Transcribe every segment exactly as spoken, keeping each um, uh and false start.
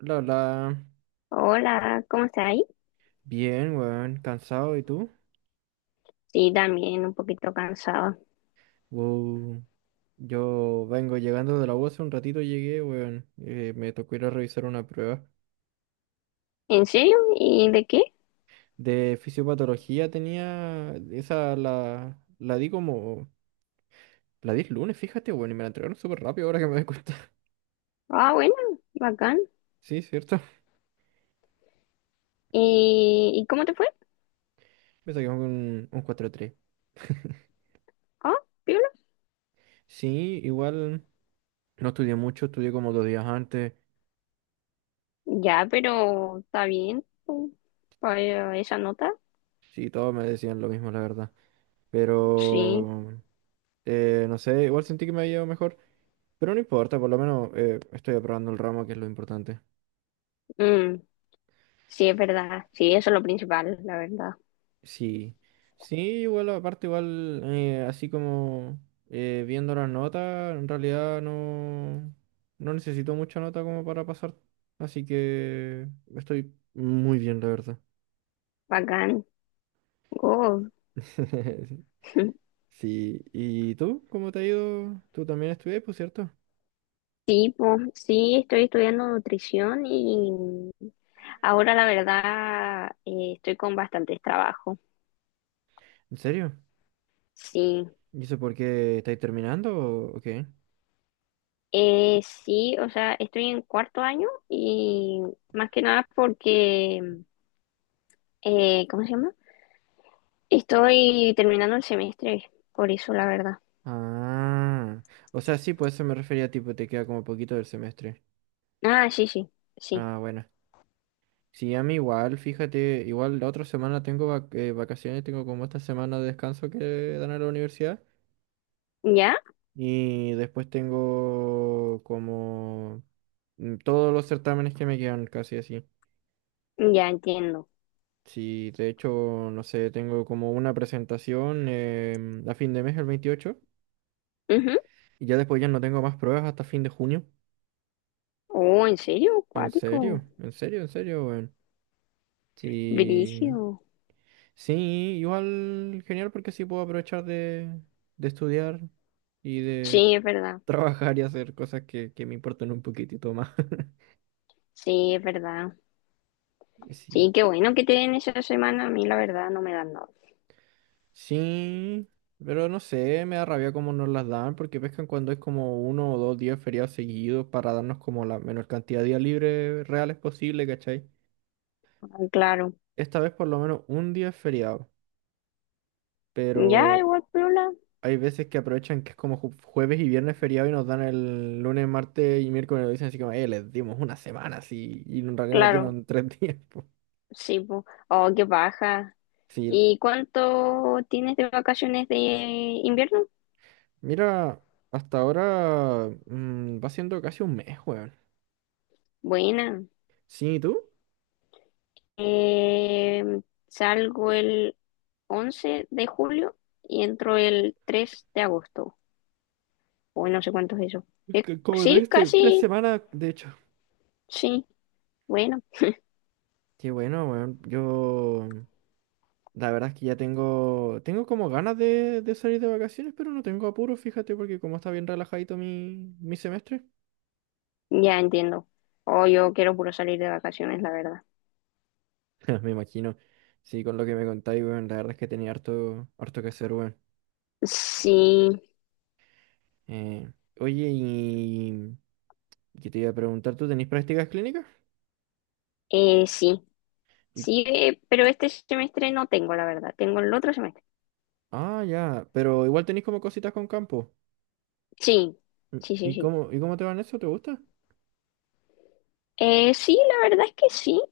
La, la, Hola, ¿cómo estás ahí? Bien, weón, cansado, ¿y tú? Sí, también un poquito cansado. Wow. Yo vengo llegando de la U hace un ratito llegué, weón. Eh, me tocó ir a revisar una prueba. ¿En serio? ¿Y de qué? De fisiopatología tenía, esa la, la di como, la di el lunes, fíjate, weón, y me la entregaron súper rápido ahora que me doy cuenta. Ah, bueno, bacán. Sí, cierto. ¿Y, y cómo te fue? Me saqué un, un cuatro tres. Ah, piola. Sí, igual no estudié mucho, estudié como dos días antes. Ya, pero está bien pues, para esa nota. Sí, todos me decían lo mismo, la verdad. Sí, Pero... Eh, no sé, igual sentí que me había ido mejor, pero no importa, por lo menos eh, estoy aprobando el ramo, que es lo importante. mm, sí, es verdad. Sí, eso es lo principal, la verdad. Sí, sí, igual aparte, igual eh, así como eh, viendo las notas, en realidad no, no necesito mucha nota como para pasar, así que estoy muy bien, la verdad. Bacán. Oh, Sí, ¿y tú? ¿Cómo te ha ido? ¿Tú también estudias, por cierto? tipo, sí, estoy estudiando nutrición y ahora la verdad eh, estoy con bastantes trabajos. ¿En serio? Sí. ¿Y eso por qué estáis terminando o o qué? Eh, sí, o sea, estoy en cuarto año y más que nada porque, eh, ¿cómo se llama? Estoy terminando el semestre, por eso la verdad. Ah, o sea, sí, pues eso me refería, tipo, te queda como poquito del semestre. Ah, sí, sí, sí. Ah, bueno. Sí, a mí igual, fíjate, igual la otra semana tengo vac- eh, vacaciones, tengo como esta semana de descanso que dan a la universidad ¿Ya? y después tengo como mm, todos los certámenes que me quedan casi así. Ya entiendo. Sí, de hecho, no sé, tengo como una presentación em, a fin de mes, el veintiocho Ujú. y ya después ya no tengo más pruebas hasta fin de junio. Oh, ¿en serio? ¿En serio? Cuático. ¿En serio? ¿En serio, weón? Sí, Brígido. sí, igual genial porque así puedo aprovechar de, de estudiar y de Sí, es verdad. trabajar y hacer cosas que, que me importan un poquitito más. Sí, es verdad. Y sí, Sí, qué bueno que te den esa semana. A mí la verdad no me dan nada. sí, pero no sé, me da rabia cómo nos las dan porque pescan cuando es como uno o dos días feriados seguidos para darnos como la menor cantidad de días libres reales posible, ¿cachai? Ah, claro. Esta vez por lo menos un día es feriado, Ya, pero igual, piola. hay veces que aprovechan que es como ju- jueves y viernes feriado y nos dan el lunes, martes y miércoles, y nos dicen así como, eh, les dimos una semana así. Y en realidad nos Claro. dieron tres días, po. Sí, po. Oh, qué baja. Sí, ¿Y cuánto tienes de vacaciones de invierno? mira, hasta ahora mm, va siendo casi un mes, weón. Buena. Sí, ¿y tú? Eh, salgo el once de julio y entro el tres de agosto. Uy, no sé cuánto es eso. Eh, C- Como sí, trajiste tres casi. semanas, de hecho. Sí, bueno, Qué bueno, weón. Yo, la verdad es que ya tengo, tengo como ganas de, de salir de vacaciones, pero no tengo apuro, fíjate, porque como está bien relajadito mi, mi semestre. ya entiendo. Oh, yo quiero puro salir de vacaciones, la verdad. Me imagino. Sí, con lo que me contáis, weón, la verdad es que tenía harto, harto que hacer, weón. Sí, Eh, Oye, y que te iba a preguntar, ¿tú tenéis prácticas clínicas? eh, sí. Y- Sí, eh, pero este semestre no tengo, la verdad. Tengo el otro semestre. Ah, ya, pero igual tenéis como cositas con campo. Sí, sí, ¿Y sí, y sí. cómo, y cómo te van eso? ¿Te gusta? Eh, sí, la verdad es que sí.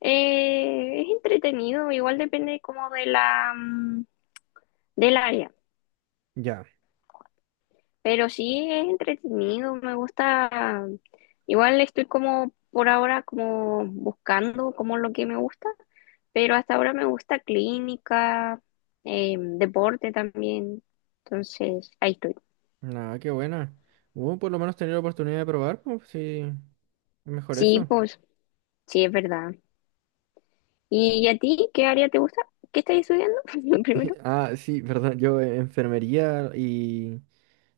Eh, es entretenido, igual depende como de la mm, del área, Ya. pero sí es entretenido, me gusta. Igual estoy como por ahora como buscando como lo que me gusta, pero hasta ahora me gusta clínica, eh, deporte también, entonces ahí estoy. Nada, qué buena. Uh, por lo menos tener la oportunidad de probar, pues sí, mejor Sí, eso. pues sí es verdad. ¿Y a ti qué área te gusta? ¿Qué estás estudiando? Primero. Ah, sí, perdón, yo eh, enfermería y,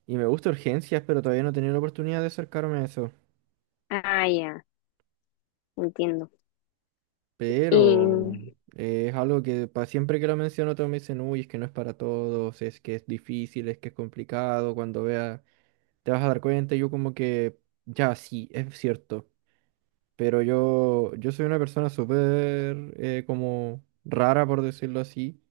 y me gusta urgencias, pero todavía no he tenido la oportunidad de acercarme a eso. Ah, ya, entiendo. Y Pero mm, eh, es algo que para siempre que lo menciono todos me dicen, uy, es que no es para todos, es que es difícil, es que es complicado, cuando veas te vas a dar cuenta, y yo como que, ya, sí, es cierto, pero yo, yo soy una persona súper eh, como rara, por decirlo así,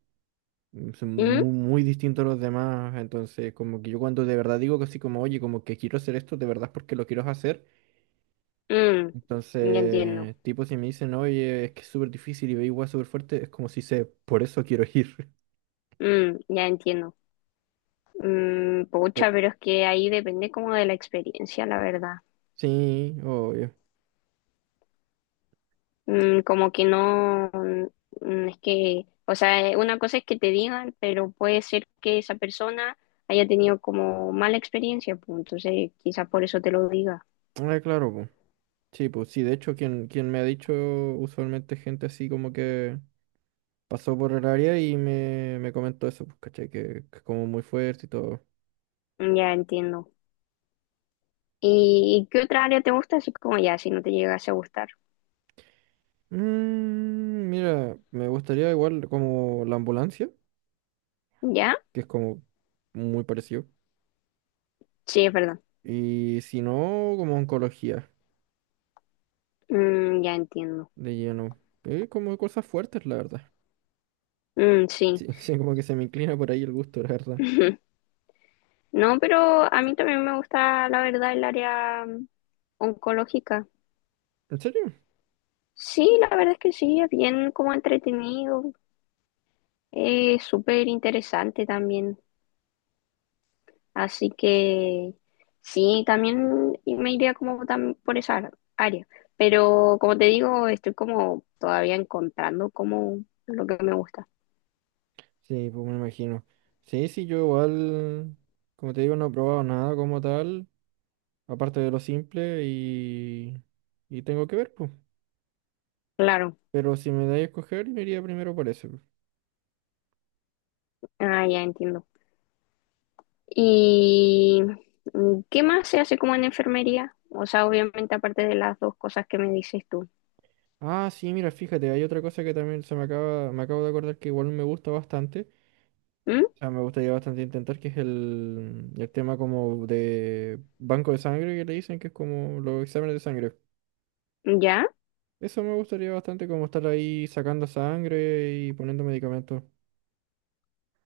mm, soy muy, muy distinto a los demás, entonces como que yo cuando de verdad digo que así como, oye, como que quiero hacer esto, de verdad es porque lo quiero hacer. mm, ya entiendo. Entonces, tipo, si me dicen, oye, es que es súper difícil y ve igual súper fuerte, es como si sé, por eso quiero ir. Mm, ya entiendo. Mm, Pero, pucha, pero es que ahí depende como de la experiencia, la verdad. sí, obvio. Mm, como que no, mm, es que, o sea, eh, una cosa es que te digan, pero puede ser que esa persona haya tenido como mala experiencia, pues entonces quizás por eso te lo diga. Ah, claro, pues. Sí, pues sí, de hecho, quien, quien me ha dicho usualmente gente así como que pasó por el área y me, me comentó eso, pues, caché, que, que es como muy fuerte y todo. Mm, ya entiendo. ¿Y qué otra área te gusta? Así como ya, si no te llegase a gustar. Mm, mira, me gustaría igual como la ambulancia, ¿Ya? que es como muy parecido. Sí, es verdad. Y si no, como oncología. Mm, ya entiendo. De lleno. Eh, como cosas fuertes, la verdad. Mm, sí. Sí, sí, como que se me inclina por ahí el gusto, la verdad. No, pero a mí también me gusta, la verdad, el área oncológica. ¿En serio? Sí, la verdad es que sí, es bien como entretenido, es súper interesante también. Así que sí, también me iría como tam- por esa área. Pero como te digo, estoy como todavía encontrando como lo que me gusta. Sí, pues me imagino. Sí, sí, yo igual, como te digo, no he probado nada como tal, aparte de lo simple y, y tengo que ver, pues. Claro, Pero si me dais a escoger, me iría primero por eso. ah, ya entiendo. ¿Y mm, qué más se hace como en enfermería? O sea, obviamente aparte de las dos cosas que me dices tú. Ah, sí, mira, fíjate, hay otra cosa que también se me acaba, me acabo de acordar que igual me gusta bastante. ¿Mm? O sea, me gustaría bastante intentar, que es el, el tema como de banco de sangre que le dicen, que es como los exámenes de sangre. ¿Ya? Eso me gustaría bastante, como estar ahí sacando sangre y poniendo medicamentos.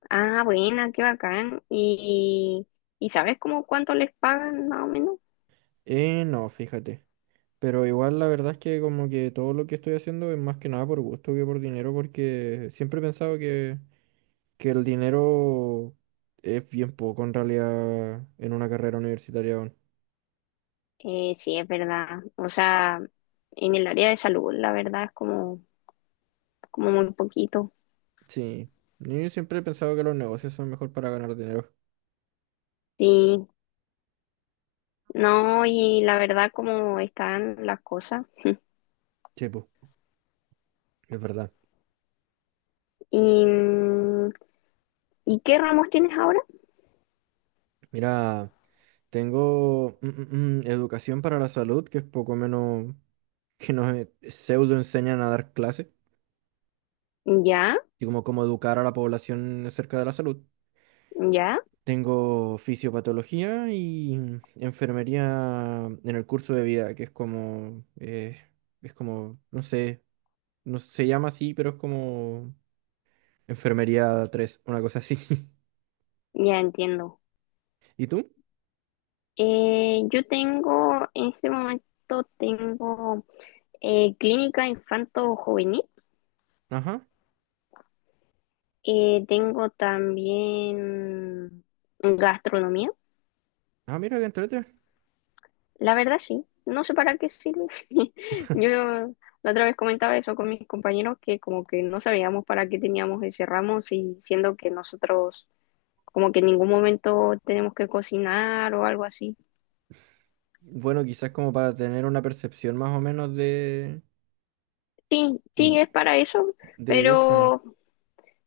Ah, buena, qué bacán. ¿Y, y sabes cómo cuánto les pagan más o menos? Eh, no, fíjate. Pero igual la verdad es que como que todo lo que estoy haciendo es más que nada por gusto que por dinero, porque siempre he pensado que, que el dinero es bien poco en realidad en una carrera universitaria aún. Eh, sí, es verdad. O sea, en el área de salud, la verdad es como, como muy poquito. Sí, yo siempre he pensado que los negocios son mejor para ganar dinero. Sí, no, y la verdad cómo están las cosas. Sí, pues, es verdad. ¿Y, mm, y qué ramos tienes ahora? Mira, tengo mm, mm, mm, educación para la salud, que es poco menos que nos eh, pseudo enseñan a dar clases Ya, y como cómo educar a la población acerca de la salud. ya, Tengo fisiopatología y enfermería en el curso de vida, que es como, eh, es como, no sé, no se llama así, pero es como enfermería tres, una cosa así. ya entiendo. ¿Y tú? Eh, yo tengo, en este momento tengo eh, clínica infanto-juvenil. Ajá. Eh, tengo también gastronomía. Ah, mira, que entrete. La verdad sí, no sé para qué sirve. Yo la otra vez comentaba eso con mis compañeros que como que no sabíamos para qué teníamos ese ramo, si, siendo que nosotros como que en ningún momento tenemos que cocinar o algo así. Bueno, quizás como para tener una percepción más o menos de, Sí, sí, es para eso, de eso. pero,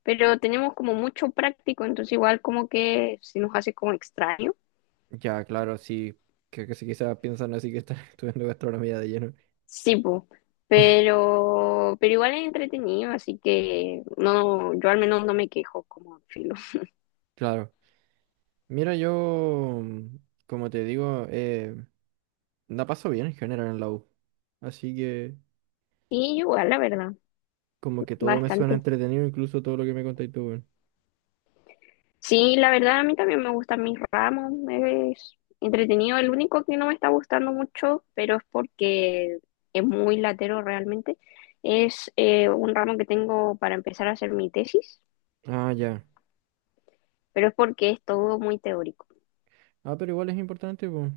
pero tenemos como mucho práctico, entonces igual como que se nos hace como extraño. Ya, claro, sí, que, que si quizás piensan así que están estudiando gastronomía de lleno. Sí, po. Pero, pero igual es entretenido, así que no, yo al menos no me quejo como filo. Claro. Mira, yo, mm, como te digo, eh, la paso bien en general en la U. Así que, Y igual, la verdad, como que todo me suena bastante. entretenido, incluso todo lo que me contáis tú, weón. Sí, la verdad, a mí también me gustan mis ramos, es entretenido. El único que no me está gustando mucho, pero es porque es muy latero realmente, es eh, un ramo que tengo para empezar a hacer mi tesis, Ah, ya. pero es porque es todo muy teórico. Ah, pero igual es importante, pues.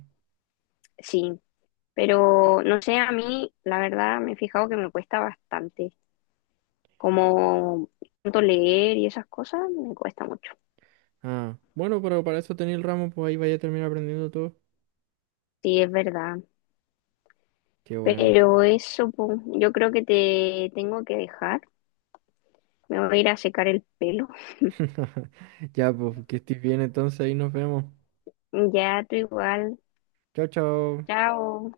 Sí, pero no sé, a mí, la verdad, me he fijado que me cuesta bastante, como tanto leer y esas cosas, me cuesta mucho. Ah, bueno, pero para eso tenéis el ramo, pues ahí vaya a terminar aprendiendo todo. Sí, es verdad. Qué bueno. Pero eso, po, yo creo que te tengo que dejar. Me voy a ir a secar el pelo. Ya, pues, que estés bien entonces, ahí nos vemos. Ya, tú igual. Chao, chao. Chao.